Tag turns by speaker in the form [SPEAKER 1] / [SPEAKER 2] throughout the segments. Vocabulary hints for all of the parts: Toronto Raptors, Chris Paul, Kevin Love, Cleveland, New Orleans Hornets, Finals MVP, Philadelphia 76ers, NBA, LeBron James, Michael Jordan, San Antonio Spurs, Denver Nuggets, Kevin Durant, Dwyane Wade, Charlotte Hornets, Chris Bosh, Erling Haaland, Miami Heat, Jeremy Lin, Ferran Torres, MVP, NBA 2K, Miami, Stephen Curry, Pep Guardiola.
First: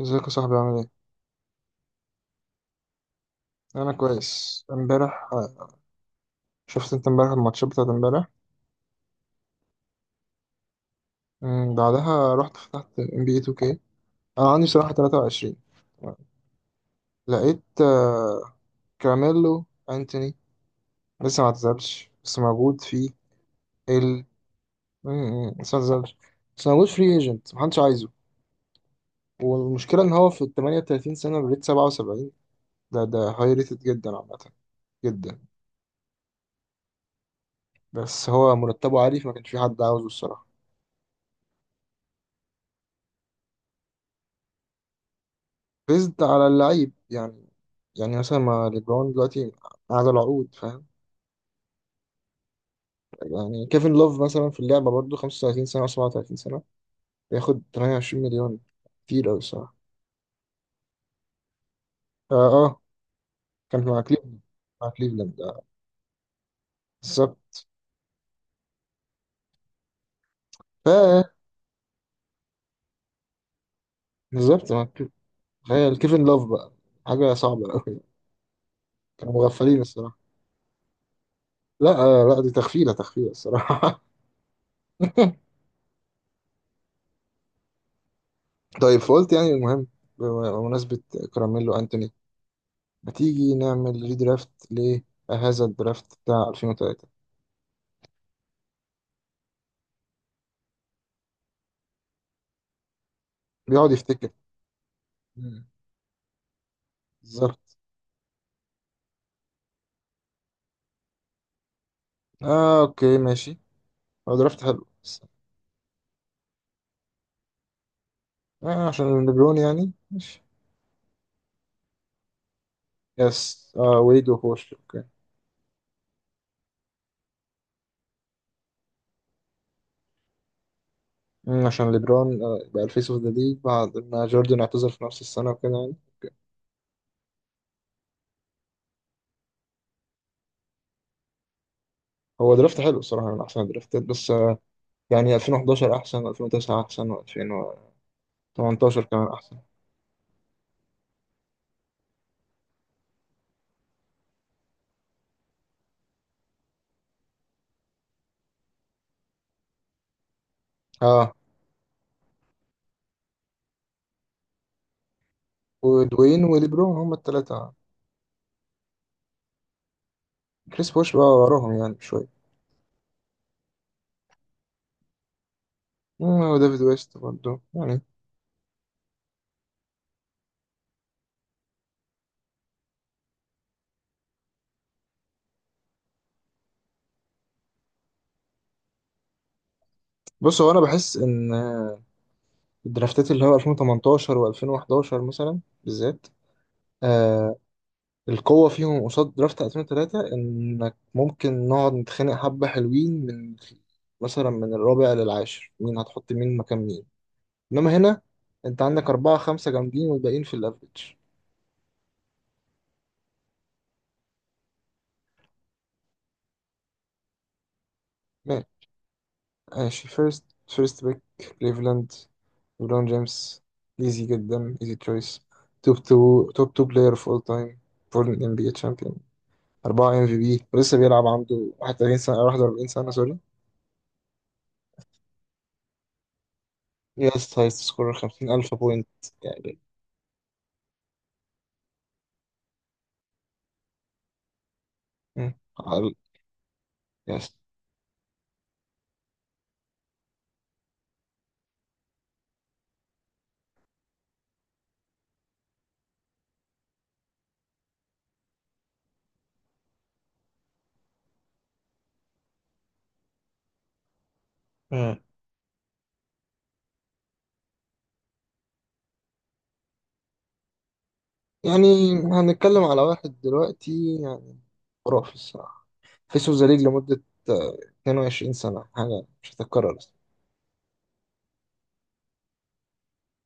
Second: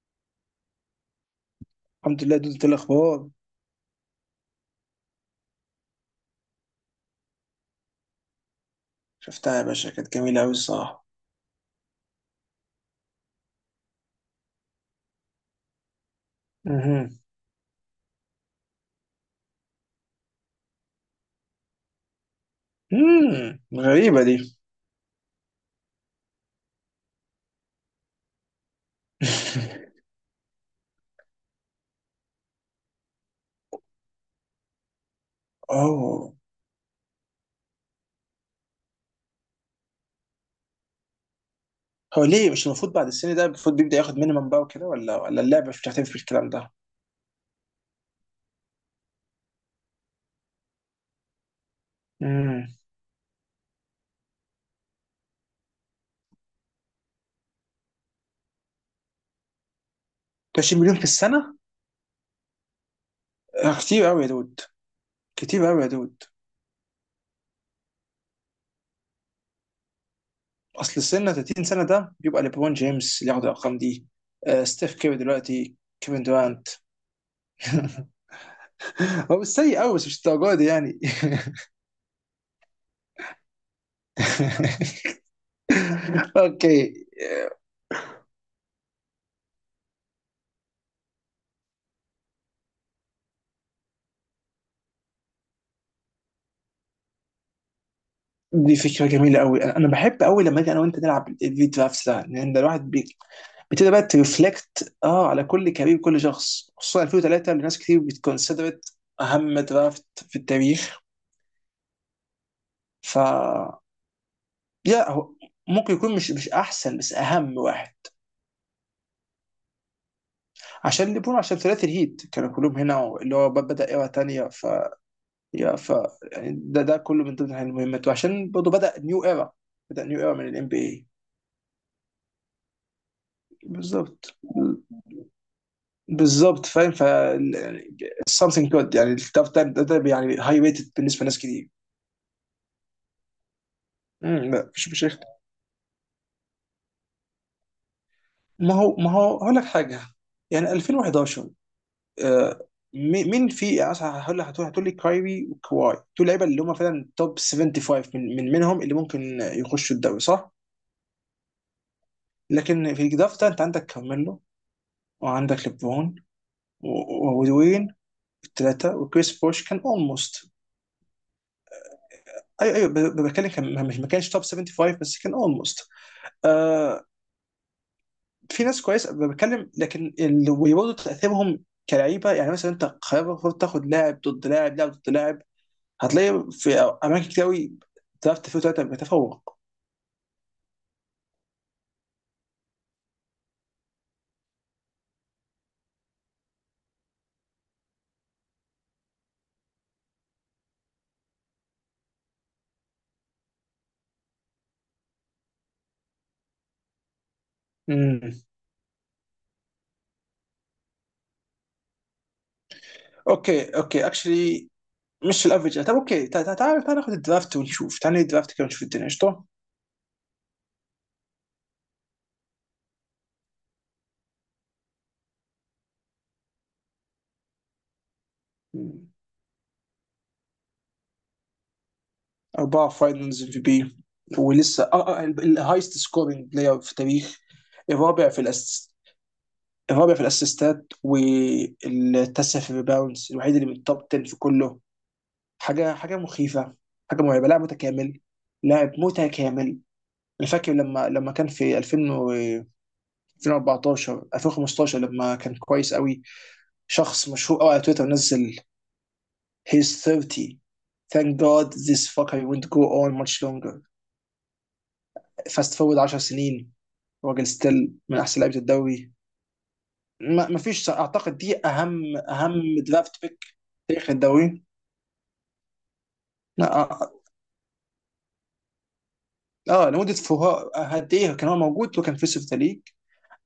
[SPEAKER 1] ازيك يا صاحبي؟ عامل ايه؟
[SPEAKER 2] الحمد لله، دول الاخبار.
[SPEAKER 1] انا كويس. امبارح شفت انت امبارح الماتشات بتاعت امبارح.
[SPEAKER 2] شفتها يا باشا، كانت جميله قوي الصراحه.
[SPEAKER 1] بعدها رحت فتحت ام بي اي 2K. انا عندي صراحة 23.
[SPEAKER 2] مهم.
[SPEAKER 1] لقيت كراميلو انتوني لسه ما اعتزلش، بس موجود في
[SPEAKER 2] مم. غريبه
[SPEAKER 1] ال
[SPEAKER 2] دي.
[SPEAKER 1] مم، لسه ما اعتزلش، بس موجود فري ايجنت، محدش عايزه. والمشكلة ان هو في ال 38 سنة بريت 77. ده هاي ريتد جدا، عامة جدا.
[SPEAKER 2] اوه.
[SPEAKER 1] بس هو مرتبه عالي، فما كانش في حد عاوزه الصراحة.
[SPEAKER 2] هو ليه مش المفروض بعد السن ده؟ المفروض بيبدا ياخد مينيمم بقى وكده، ولا اللعبه مش بتعترف
[SPEAKER 1] بيزد على
[SPEAKER 2] بالكلام ده.
[SPEAKER 1] اللعيب يعني. يعني مثلا ما ليبرون دلوقتي قاعد العقود، فاهم؟
[SPEAKER 2] امم
[SPEAKER 1] يعني كيفن لوف مثلا في اللعبة برضه 35 سنة أو 37 سنة، بياخد 28 مليون. كتير أوي الصراحة.
[SPEAKER 2] 20 مليون في السنه.
[SPEAKER 1] آه, آه.
[SPEAKER 2] آه،
[SPEAKER 1] كان مع
[SPEAKER 2] كتير قوي يا
[SPEAKER 1] كليفلاند،
[SPEAKER 2] دود.
[SPEAKER 1] مع كليفلاند آه.
[SPEAKER 2] كتير قوي يا دود.
[SPEAKER 1] بالظبط.
[SPEAKER 2] اصل
[SPEAKER 1] فا
[SPEAKER 2] السن 30 سنه ده بيبقى ليبرون جيمس اللي ياخد الارقام دي. آه،
[SPEAKER 1] بالظبط.
[SPEAKER 2] ستيف كيري دلوقتي.
[SPEAKER 1] تخيل
[SPEAKER 2] كيفن
[SPEAKER 1] كيفن لوف
[SPEAKER 2] دورانت.
[SPEAKER 1] بقى، حاجة صعبة أوي. كانوا
[SPEAKER 2] هو مش سيء
[SPEAKER 1] مغفلين
[SPEAKER 2] قوي، بس مش
[SPEAKER 1] الصراحة.
[SPEAKER 2] الدرجه دي يعني.
[SPEAKER 1] لا آه، لا، دي تغفيلة تغفيلة الصراحة.
[SPEAKER 2] اوكي.
[SPEAKER 1] طيب، فقلت يعني المهم، بمناسبة كراميلو أنتوني، ما تيجي نعمل ريدرافت لهذا الدرافت بتاع 2003؟
[SPEAKER 2] دي فكرة جميلة قوي، انا بحب قوي لما اجي انا وانت نلعب الفيديو درافت ده، لان ده الواحد بي...
[SPEAKER 1] بيقعد
[SPEAKER 2] بتبدا بقى
[SPEAKER 1] يفتكر.
[SPEAKER 2] ترفلكت على
[SPEAKER 1] مم.
[SPEAKER 2] كل كارير كل شخص، خصوصا 2003 اللي
[SPEAKER 1] بالظبط.
[SPEAKER 2] ناس كتير بتكونسيدرت اهم درافت في التاريخ.
[SPEAKER 1] آه أوكي
[SPEAKER 2] ف
[SPEAKER 1] ماشي. هو درافت حلو،
[SPEAKER 2] يا
[SPEAKER 1] بس
[SPEAKER 2] هو، ممكن يكون مش احسن، بس اهم واحد.
[SPEAKER 1] آه عشان ليبرون يعني، ماشي.
[SPEAKER 2] عشان ليبرون، عشان ثلاثي الهيت كانوا كلهم هنا، اللي هو
[SPEAKER 1] يس
[SPEAKER 2] بدا
[SPEAKER 1] آه،
[SPEAKER 2] ايرا
[SPEAKER 1] ويد
[SPEAKER 2] تانية. ف
[SPEAKER 1] وبوش، أوكي.
[SPEAKER 2] يا ف يعني ده كله من ضمن المهمات، وعشان برضه بدا نيو ايرا. بدا نيو ايرا من الام بي اي.
[SPEAKER 1] مم، عشان ليبرون آه بقى الفيس أوف ذا ليج بعد ما
[SPEAKER 2] بالظبط.
[SPEAKER 1] جوردن اعتزل في نفس السنة وكده يعني.
[SPEAKER 2] بالظبط فاهم. Something good، يعني التاف تايم ده, يعني هاي ريتد بالنسبه لناس كتير.
[SPEAKER 1] هو درافت حلو الصراحة، من أحسن الدرافتات، بس
[SPEAKER 2] مم، لا مش
[SPEAKER 1] يعني
[SPEAKER 2] هيخت-
[SPEAKER 1] 2011 أحسن، و2009 أحسن، و2018
[SPEAKER 2] ما
[SPEAKER 1] كمان
[SPEAKER 2] هو ما هو هقول
[SPEAKER 1] أحسن.
[SPEAKER 2] لك حاجه. يعني 2011، آه. مي- مين في، يعني مثلا هقول لك، هتقول لي كايري وكواي، دول لعيبه اللي هم فعلا توب 75، من منهم اللي ممكن يخشوا الدوري صح؟
[SPEAKER 1] آه
[SPEAKER 2] لكن في الدرافت ده انت عندك كارميلو، وعندك ليبرون،
[SPEAKER 1] ودوين وليبرون، هما
[SPEAKER 2] و-
[SPEAKER 1] التلاتة.
[SPEAKER 2] ودوين، الثلاثه، وكريس بوش كان اولموست.
[SPEAKER 1] كريس بوش بقى وراهم يعني شوية.
[SPEAKER 2] ايوه، ايوه، بتكلم، كان ما كانش توب 75، بس كان اولموست.
[SPEAKER 1] مم، هو دافيد ويست برضه يعني.
[SPEAKER 2] في ناس كويسه أنا بتكلم، لكن وبرضه تاثيرهم كلعيبه، يعني مثلا انت قرار المفروض تاخد لاعب ضد لاعب، لاعب ضد لاعب. هتلاقي في اماكن كتير قوي درافت فيه ثلاثه بتفوق.
[SPEAKER 1] بص، هو انا بحس ان الدرافتات اللي هو 2018 و2011 مثلا بالذات، آه القوة فيهم قصاد درافت 2003، انك ممكن نقعد نتخانق حبة حلوين من، مثلا من الرابع للعاشر، مين هتحط مين مكان مين. انما هنا
[SPEAKER 2] امم
[SPEAKER 1] انت عندك أربعة خمسة جامدين، والباقيين في الافريج.
[SPEAKER 2] اوكي، اوكي اكشلي، مش الافرج. طب اوكي، تعال تعال ناخد الدرافت ونشوف، تعال ناخد الدرافت كده ونشوف الدنيا قشطه.
[SPEAKER 1] ماشي، فيرست فيرست بيك، كليفلاند، ليبرون جيمس. ايزي جدا، ايزي تشويس. توب 2 بلاير اوف اول تايم. فور ام بي اي
[SPEAKER 2] مم.
[SPEAKER 1] تشامبيون، 4 ام في بي، ولسه بيلعب. عنده 31 سنه، 41
[SPEAKER 2] اربعه
[SPEAKER 1] سنه سوري.
[SPEAKER 2] فاينلز ام في بي، ولسه الهايست سكورينج بلاير في التاريخ.
[SPEAKER 1] يس، هايست سكور،
[SPEAKER 2] الرابع في
[SPEAKER 1] 50,000
[SPEAKER 2] الأس...
[SPEAKER 1] بوينت يعني.
[SPEAKER 2] الرابع في الاسيستات، والتاسع في الريباوندز، الوحيد اللي من التوب 10 في كله.
[SPEAKER 1] مم.
[SPEAKER 2] حاجه
[SPEAKER 1] عقل.
[SPEAKER 2] حاجه مخيفه. حاجه مرعبه،
[SPEAKER 1] يس.
[SPEAKER 2] لاعب متكامل. لاعب متكامل. انا فاكر لما كان في 2000 و 2014 2015، لما كان كويس قوي، شخص مشهور قوي على تويتر نزل: he's 30, thank god this fucker won't go on much longer.
[SPEAKER 1] مم.
[SPEAKER 2] Fast forward 10 سنين، راجل ستيل من احسن لعيبه الدوري. ما فيش، اعتقد دي
[SPEAKER 1] يعني
[SPEAKER 2] اهم اهم
[SPEAKER 1] هنتكلم على
[SPEAKER 2] درافت
[SPEAKER 1] واحد
[SPEAKER 2] بيك تاريخ
[SPEAKER 1] دلوقتي يعني
[SPEAKER 2] الدوري.
[SPEAKER 1] خرافي الصراحه. فيس اوف ذا
[SPEAKER 2] لا،
[SPEAKER 1] ليج
[SPEAKER 2] اه،
[SPEAKER 1] لمده آه، 22 سنه، حاجه مش
[SPEAKER 2] آه،
[SPEAKER 1] هتتكرر.
[SPEAKER 2] لمده فوها قد ايه كان هو موجود وكان في سيف ذا ليج.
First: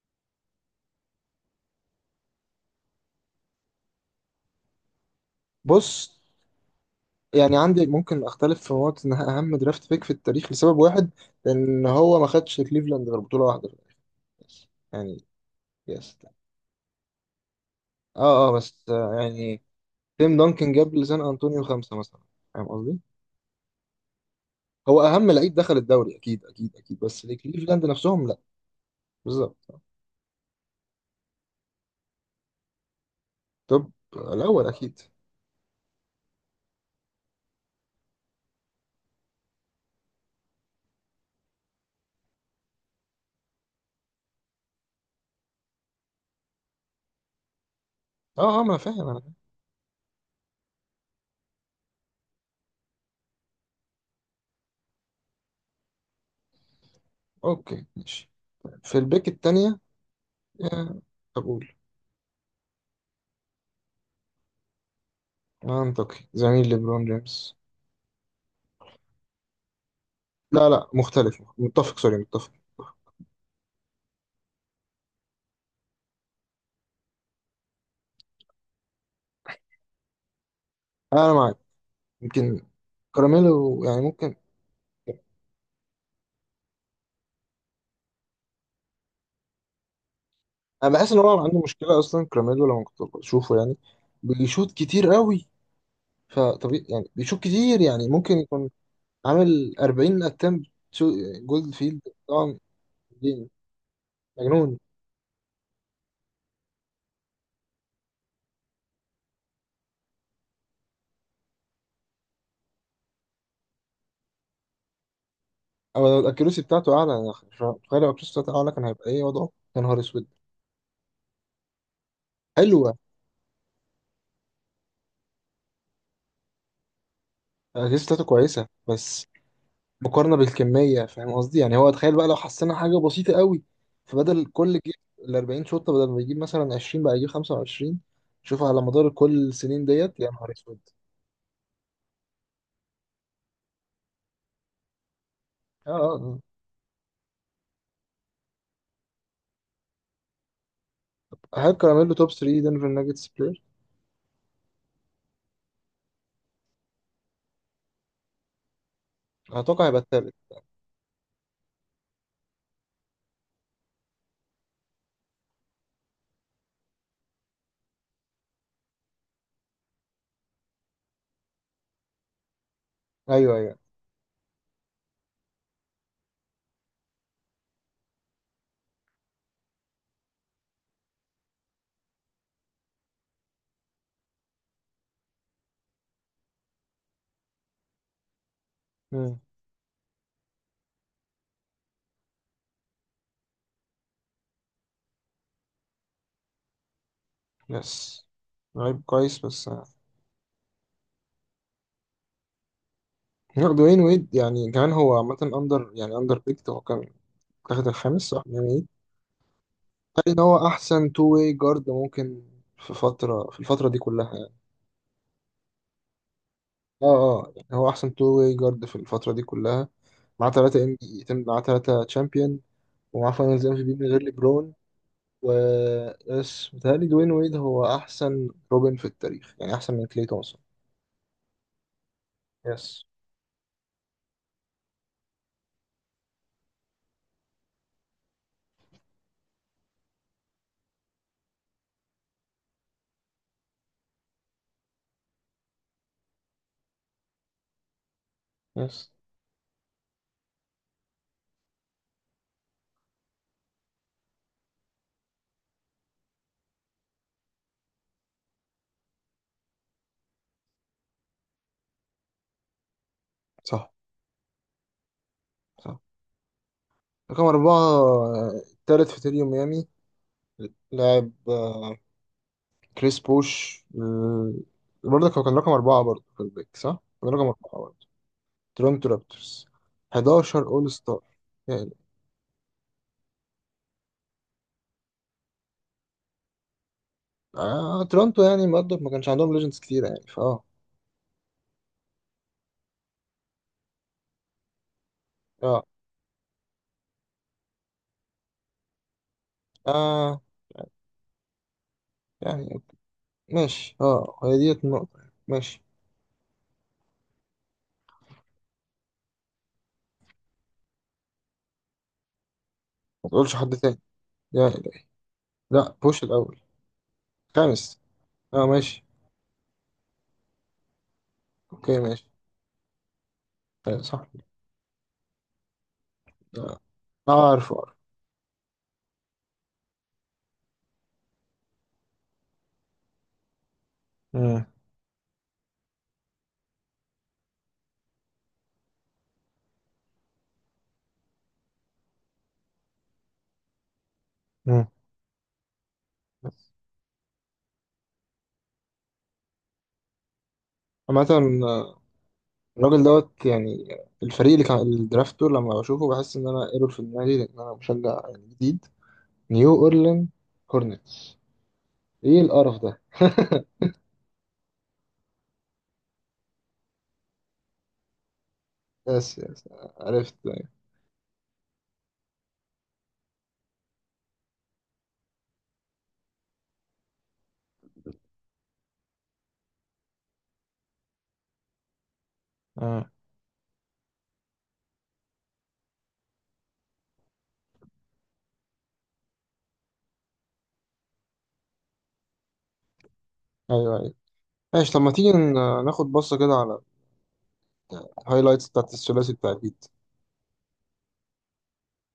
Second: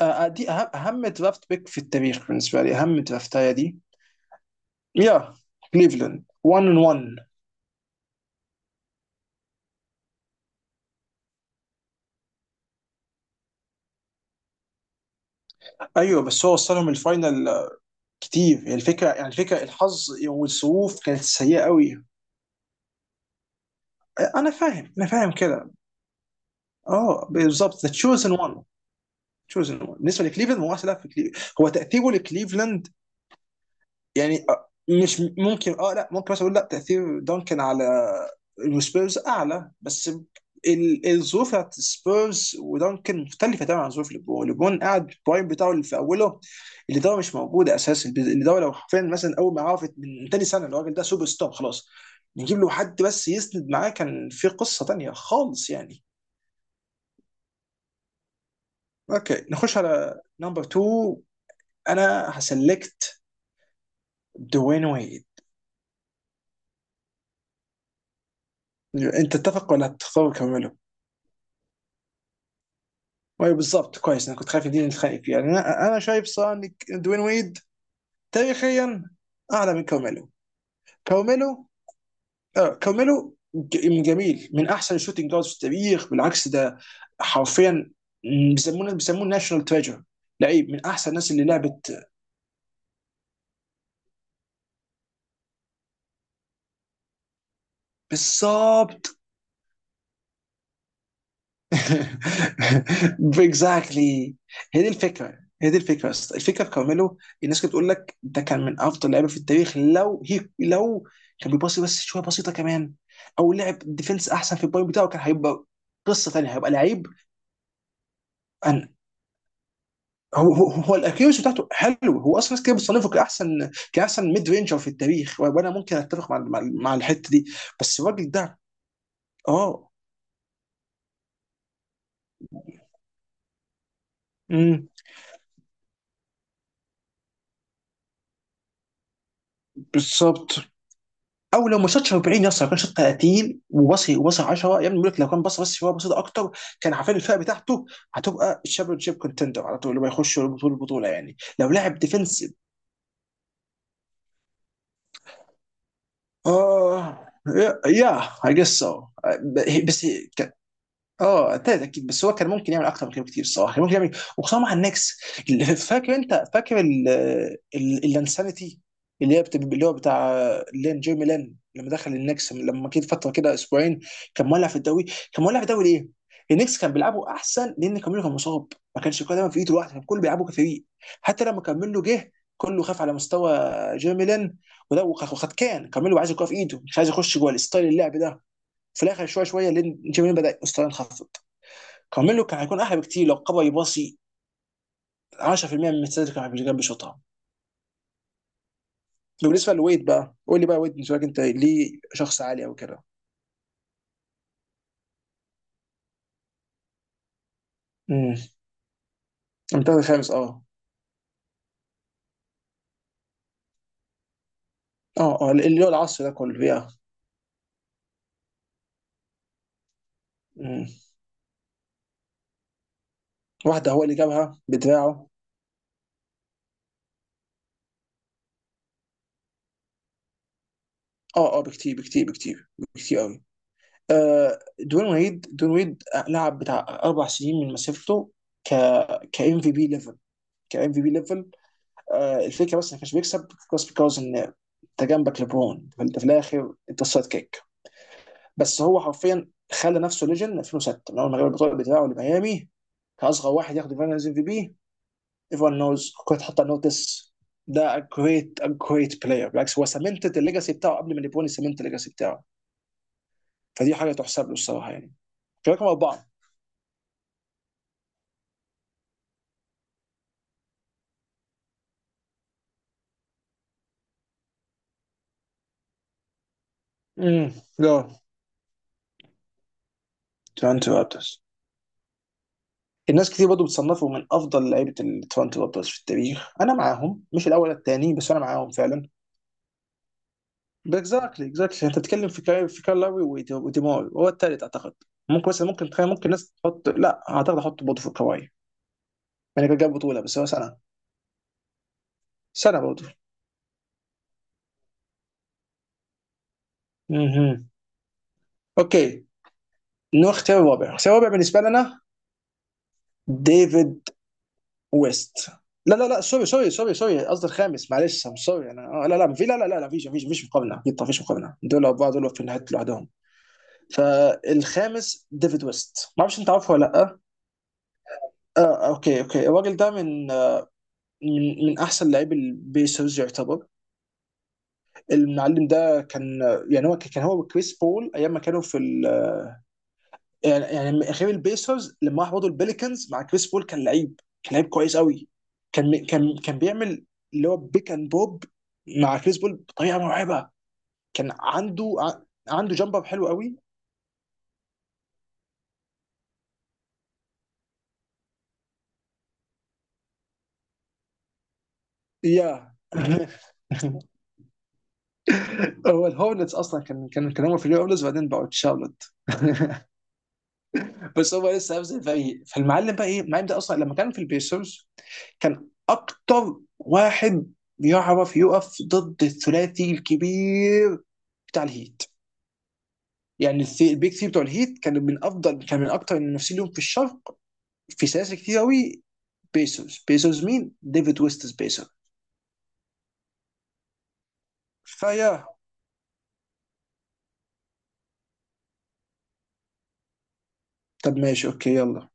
[SPEAKER 2] آه، آه، دي اهم درافت بيك في التاريخ بالنسبه لي، اهم درافتايه دي. يا
[SPEAKER 1] بص،
[SPEAKER 2] كليفلاند 1 ان 1.
[SPEAKER 1] يعني عندي ممكن اختلف في نقطة ان اهم درافت بيك في التاريخ، لسبب واحد، لان هو ما خدش كليفلاند غير بطولة واحدة في التاريخ بس يعني. يس.
[SPEAKER 2] ايوه، بس هو وصلهم الفاينل آه،
[SPEAKER 1] اه اه،
[SPEAKER 2] كتير، يعني
[SPEAKER 1] بس
[SPEAKER 2] الفكره، يعني
[SPEAKER 1] يعني
[SPEAKER 2] الفكره الحظ
[SPEAKER 1] تيم دانكن جاب
[SPEAKER 2] والظروف
[SPEAKER 1] لسان
[SPEAKER 2] كانت سيئه
[SPEAKER 1] انطونيو خمسة
[SPEAKER 2] قوي.
[SPEAKER 1] مثلا. فاهم قصدي؟
[SPEAKER 2] آه، انا فاهم،
[SPEAKER 1] هو
[SPEAKER 2] انا
[SPEAKER 1] اهم
[SPEAKER 2] فاهم
[SPEAKER 1] لعيب
[SPEAKER 2] كده.
[SPEAKER 1] دخل الدوري، اكيد اكيد اكيد، بس
[SPEAKER 2] اه، بالظبط،
[SPEAKER 1] كليفلاند
[SPEAKER 2] ذا
[SPEAKER 1] نفسهم
[SPEAKER 2] تشوزن
[SPEAKER 1] لا.
[SPEAKER 2] 1. تشوزن
[SPEAKER 1] بالظبط.
[SPEAKER 2] 1 بالنسبه لكليفلاند، هو احسن لاعب في كليفلاند، هو تاثيره لكليفلاند.
[SPEAKER 1] طب
[SPEAKER 2] يعني
[SPEAKER 1] الاول
[SPEAKER 2] آه،
[SPEAKER 1] اكيد.
[SPEAKER 2] مش ممكن اه، لا ممكن مثلا اقول لا، تاثير دانكن على السبيرز اعلى، بس الظروف بتاعت السبيرز ودانكن مختلفه تماما عن ظروف ليبرون. ليبرون قاعد البرايم بتاعه اللي في اوله، اللي ده مش موجود اساسا، اللي
[SPEAKER 1] اه
[SPEAKER 2] ده
[SPEAKER 1] اه، ما
[SPEAKER 2] لو
[SPEAKER 1] انا
[SPEAKER 2] حرفيا
[SPEAKER 1] فاهم، انا فاهم.
[SPEAKER 2] مثلا، اول ما عرفت من تاني سنه الراجل ده سوبر ستار خلاص. نجيب له حد بس يسند معاه، كان في قصه تانيه خالص يعني.
[SPEAKER 1] اوكي ماشي. في البيك
[SPEAKER 2] اوكي، نخش
[SPEAKER 1] التانية
[SPEAKER 2] على نمبر
[SPEAKER 1] آه،
[SPEAKER 2] 2.
[SPEAKER 1] اقول
[SPEAKER 2] انا هسلكت دوين ويد.
[SPEAKER 1] منطقي زميل ليبرون جيمس.
[SPEAKER 2] انت تتفق ولا تختار
[SPEAKER 1] لا
[SPEAKER 2] كمان؟
[SPEAKER 1] لا، متفق، سوري، متفق.
[SPEAKER 2] ايوه، بالظبط، كويس، انا كنت خايف دي نتخانق فيها، يعني انا شايف صراحه ان دوين ويد تاريخيا اعلى من كارميلو.
[SPEAKER 1] انا معاك.
[SPEAKER 2] كارميلو،
[SPEAKER 1] يمكن
[SPEAKER 2] آه كارميلو،
[SPEAKER 1] كراميلو
[SPEAKER 2] ج-
[SPEAKER 1] يعني
[SPEAKER 2] من
[SPEAKER 1] ممكن.
[SPEAKER 2] جميل من احسن الشوتنج جاردز في التاريخ بالعكس ده. حرفيا بيسموه ناشونال تريجر، لعيب من
[SPEAKER 1] انا
[SPEAKER 2] احسن
[SPEAKER 1] بحس ان
[SPEAKER 2] الناس
[SPEAKER 1] هو
[SPEAKER 2] اللي
[SPEAKER 1] عنده
[SPEAKER 2] لعبت.
[SPEAKER 1] مشكله اصلا، كراميلو، لما كنت بشوفه يعني بيشوط كتير قوي. فطبيعي يعني بيشوط كتير، يعني ممكن يكون
[SPEAKER 2] بالظبط.
[SPEAKER 1] عامل 40 اتمت. جولد فيلد. طبعا. دي
[SPEAKER 2] اكزاكتلي.
[SPEAKER 1] مجنون.
[SPEAKER 2] هي دي الفكره، هي دي الفكره يا اسطى. الفكره في كارميلو: الناس كانت بتقول لك ده كان من افضل لعيبه في التاريخ لو، هي لو كان بيباصي بس شويه بسيطه كمان، او لعب ديفنس احسن، في البوينت بتاعه كان هيبقى
[SPEAKER 1] او لو
[SPEAKER 2] قصه ثانيه،
[SPEAKER 1] الاكيروسي
[SPEAKER 2] هيبقى
[SPEAKER 1] بتاعته
[SPEAKER 2] لعيب.
[SPEAKER 1] اعلى، يعني تخيل لو الاكيروسي بتاعته اعلى كان
[SPEAKER 2] أن
[SPEAKER 1] هيبقى ايه وضعه. يا نهار اسود.
[SPEAKER 2] هو الاكيوس بتاعته حلو، هو اصلا ناس كده
[SPEAKER 1] حلوه.
[SPEAKER 2] بتصنفه كاحسن، كاحسن ميد رينجر في التاريخ، وانا ممكن اتفق مع الحته دي. بس
[SPEAKER 1] الاكيروسي بتاعته
[SPEAKER 2] الراجل ده،
[SPEAKER 1] كويسه، بس
[SPEAKER 2] اه.
[SPEAKER 1] مقارنة بالكمية، فاهم قصدي؟ يعني هو تخيل بقى لو حسنا حاجة بسيطة قوي، فبدل كل
[SPEAKER 2] امم
[SPEAKER 1] جيب ال 40 شوطة، بدل ما يجيب مثلا 20 بقى يجيب 25، شوف على مدار كل السنين ديت، يا نهار
[SPEAKER 2] بالظبط.
[SPEAKER 1] اسود.
[SPEAKER 2] او لو ما شاطش 40 يا اسطى، لو كان شاط 30 وصل 10، يا ابني بيقول لك لو كان بص بس
[SPEAKER 1] اه
[SPEAKER 2] شويه
[SPEAKER 1] اه
[SPEAKER 2] بسيطه
[SPEAKER 1] آه.
[SPEAKER 2] اكتر، كان عارفين الفئه بتاعته هتبقى الشامبيون شيب كونتندر على طول اللي هيخش البطوله، يعني لو
[SPEAKER 1] هل
[SPEAKER 2] لعب
[SPEAKER 1] كراميلو توب
[SPEAKER 2] ديفنسيف.
[SPEAKER 1] 3 دنفر ناجتس بلاير؟
[SPEAKER 2] اه. يا اي جس سو.
[SPEAKER 1] اتوقع هيبقى
[SPEAKER 2] بس،
[SPEAKER 1] التالت.
[SPEAKER 2] اه، ابتدت اكيد، بس هو كان ممكن يعمل اكتر من كده بكتير الصراحه، كان ممكن يعمل إيه؟ وخصوصا مع النكس اللي- فاكر، انت فاكر الانسانيتي، اللي هي بت- اللي هو بتاع لين، جيرمي لين، لما دخل النكس لما كده فتره كده
[SPEAKER 1] ايوه ايوه.
[SPEAKER 2] اسبوعين، كان مولع في الدوري. كان مولع في الدوري ليه؟ النكس كان بيلعبوا احسن لان كاميلو كان مصاب، ما كانش كله دايما في ايده لوحده، كان كله بيلعبوا كفريق. حتى لما كاميلو جه كله خاف على مستوى جيرمي لين، وده، وخد، كان كاميلو عايز الكوره في ايده، مش عايز يخش جوه الستايل اللعب ده، في الاخر
[SPEAKER 1] امم.
[SPEAKER 2] شويه شويه لان جيمي بدا مستواه ينخفض. كارميلو كان هيكون احلى بكتير لو قبل يباصي، 10% من السيرفر كان بيشوطها.
[SPEAKER 1] يس. لعيب كويس، بس
[SPEAKER 2] بالنسبه
[SPEAKER 1] آه.
[SPEAKER 2] لويد بقى، قول لي بقى، ويد بالنسبه لك انت ليه شخص عالي او كده؟
[SPEAKER 1] لا، دوين ويد يعني كمان هو عامة اندر، يعني اندر بيكت. هو كان تاخد الخامس
[SPEAKER 2] امم
[SPEAKER 1] صح يعني، ايه.
[SPEAKER 2] المنتخب
[SPEAKER 1] قال
[SPEAKER 2] الخامس،
[SPEAKER 1] ان
[SPEAKER 2] اه.
[SPEAKER 1] هو احسن تو واي جارد ممكن في فترة، في الفترة دي كلها.
[SPEAKER 2] اه، اه، اللي هو العصر ده كله. يا
[SPEAKER 1] اه اه، يعني هو احسن تو واي جارد في الفتره دي كلها. معاه ثلاثه
[SPEAKER 2] امم
[SPEAKER 1] ام بي، معاه ثلاثه تشامبيون، ومعاه فاينلز ام في
[SPEAKER 2] واحده
[SPEAKER 1] بي
[SPEAKER 2] هو
[SPEAKER 1] من
[SPEAKER 2] اللي
[SPEAKER 1] غير
[SPEAKER 2] جابها
[SPEAKER 1] ليبرون.
[SPEAKER 2] بدراعه.
[SPEAKER 1] و، بس متهيألي دوين ويد هو احسن روبن في التاريخ، يعني احسن من كلي تومسون.
[SPEAKER 2] اه، اه، بكتير، بكتير، بكتير،
[SPEAKER 1] يس
[SPEAKER 2] بكتير قوي. آه، دون ويد، دون ويد لعب بتاع اربع سنين من مسيرته، ك ك ام في بي ليفل، ك ام في بي ليفل. آه، الفكره بس ما كانش بيكسب، بس بيكوز ان انت جنبك لبرون، فانت في الاخر انت السايد كيك، بس
[SPEAKER 1] يس.
[SPEAKER 2] هو حرفيا خلى نفسه ليجن 2006 من اول ما جاب البطوله بتاعه لميامي كاصغر واحد ياخد الفاينلز ام في بي. ايفون نوز، كنت حط نوتس. ده جريت، جريت بلاير، بالعكس، هو سمنتد الليجاسي بتاعه قبل ما نيبوني سمنت الليجاسي بتاعه،
[SPEAKER 1] صح.
[SPEAKER 2] فدي حاجه تحسب له الصراحه يعني. رقم
[SPEAKER 1] صح.
[SPEAKER 2] اربعه.
[SPEAKER 1] رقم أربعة التالت في تريو ميامي. لاعب كريس بوش برضه هو كان رقم أربعة برضه في البيك صح؟ كان رقم
[SPEAKER 2] امم
[SPEAKER 1] أربعة
[SPEAKER 2] جو،
[SPEAKER 1] برضه. تورنتو رابترز، 11 أول
[SPEAKER 2] تورنتو
[SPEAKER 1] ستار.
[SPEAKER 2] رابترز. الناس كتير برضه بتصنفوا من افضل لعيبه التورنتو رابترز في التاريخ، انا معاهم، مش الاول،
[SPEAKER 1] آه
[SPEAKER 2] الثاني، بس انا
[SPEAKER 1] تورونتو
[SPEAKER 2] معاهم
[SPEAKER 1] يعني برضه ما
[SPEAKER 2] فعلا.
[SPEAKER 1] كانش عندهم ليجندز كتير يعني فاه.
[SPEAKER 2] اكزاكتلي، اكزاكتلي، انت بتتكلم في كاي، لاوي، وديماي هو الثالث اعتقد. ممكن مثلا،
[SPEAKER 1] اه
[SPEAKER 2] ممكن تخيل، ممكن الناس تحط، لا اعتقد احط برضه في كواي، يعني كان جاب بطوله، بس
[SPEAKER 1] اه
[SPEAKER 2] هو سنه، سنه
[SPEAKER 1] يعني.
[SPEAKER 2] برضه.
[SPEAKER 1] ماشي. اه، هي ديت النقطة يعني. ماشي.
[SPEAKER 2] اها. اوكي. نروح اختيار الرابع، اختيار الرابع بالنسبه لنا.
[SPEAKER 1] ما تقولش حد تاني.
[SPEAKER 2] ديفيد
[SPEAKER 1] يا إلهي.
[SPEAKER 2] ويست.
[SPEAKER 1] لا،
[SPEAKER 2] لا، لا، لا،
[SPEAKER 1] بوش
[SPEAKER 2] سوري،
[SPEAKER 1] الأول.
[SPEAKER 2] سوري، سوري، سوري، قصدي الخامس،
[SPEAKER 1] خامس.
[SPEAKER 2] معلش،
[SPEAKER 1] اه
[SPEAKER 2] سوري انا
[SPEAKER 1] ماشي.
[SPEAKER 2] آه، لا، لا، في لا، لا، لا، لا، فيش، فيش، مقابله اكيد طبعاً، فيش مقابله، دول
[SPEAKER 1] اوكي
[SPEAKER 2] اربعه،
[SPEAKER 1] ماشي.
[SPEAKER 2] دول في نهايه لوحدهم.
[SPEAKER 1] آه صح.
[SPEAKER 2] فالخامس ديفيد ويست، ما اعرفش انت عارفه
[SPEAKER 1] اه
[SPEAKER 2] ولا لا.
[SPEAKER 1] آه، عارفه عارفه.
[SPEAKER 2] آه، آه، اوكي، اوكي، الراجل ده من احسن لاعبي البيسرز يعتبر.
[SPEAKER 1] مم.
[SPEAKER 2] المعلم ده كان، يعني هو كان هو وكريس بول ايام ما كانوا في ال... يعني، غير البيسرز لما راح برضه البليكنز مع كريس بول كان لعيب، كان لعيب
[SPEAKER 1] مم.
[SPEAKER 2] كويس قوي، كان، كان
[SPEAKER 1] بس
[SPEAKER 2] بيعمل اللي هو بيك اند بوب مع كريس بول بطريقه مرعبه.
[SPEAKER 1] عامة
[SPEAKER 2] كان عنده
[SPEAKER 1] آه،
[SPEAKER 2] عنده
[SPEAKER 1] الراجل
[SPEAKER 2] جامبر حلو
[SPEAKER 1] دوت
[SPEAKER 2] قوي.
[SPEAKER 1] يعني. الفريق اللي كان الدرافت دول لما بشوفه بحس إن أنا ايرور في دماغي، لأن أنا مشجع يعني جديد نيو أورلين هورنتس، إيه القرف ده؟
[SPEAKER 2] Yeah. هو الهورنتس اصلا، كان هم في الهورنتس، وبعدين بقوا تشارلوت.
[SPEAKER 1] يس يس. عرفت.
[SPEAKER 2] بس هو لسه هيفضل فريق. فالمعلم بقى ايه؟ المعلم ده اصلا لما كان في البيسرز، كان اكتر واحد بيعرف يقف ضد الثلاثي الكبير بتاع الهيت. يعني البيك ثري بتوع الهيت كانوا من افضل، كان من اكتر المنافسين لهم في الشرق في سلاسل كتير قوي. بيسرز، بيسرز مين؟ ديفيد ويستس بيسر.
[SPEAKER 1] ايوه ايوه. ماشي، طب ما تيجي
[SPEAKER 2] فيا
[SPEAKER 1] ناخد بصة كده على الهايلايتس بتاعت الثلاثي بتاع الجيل.
[SPEAKER 2] طب ماشي، اوكي، يلا.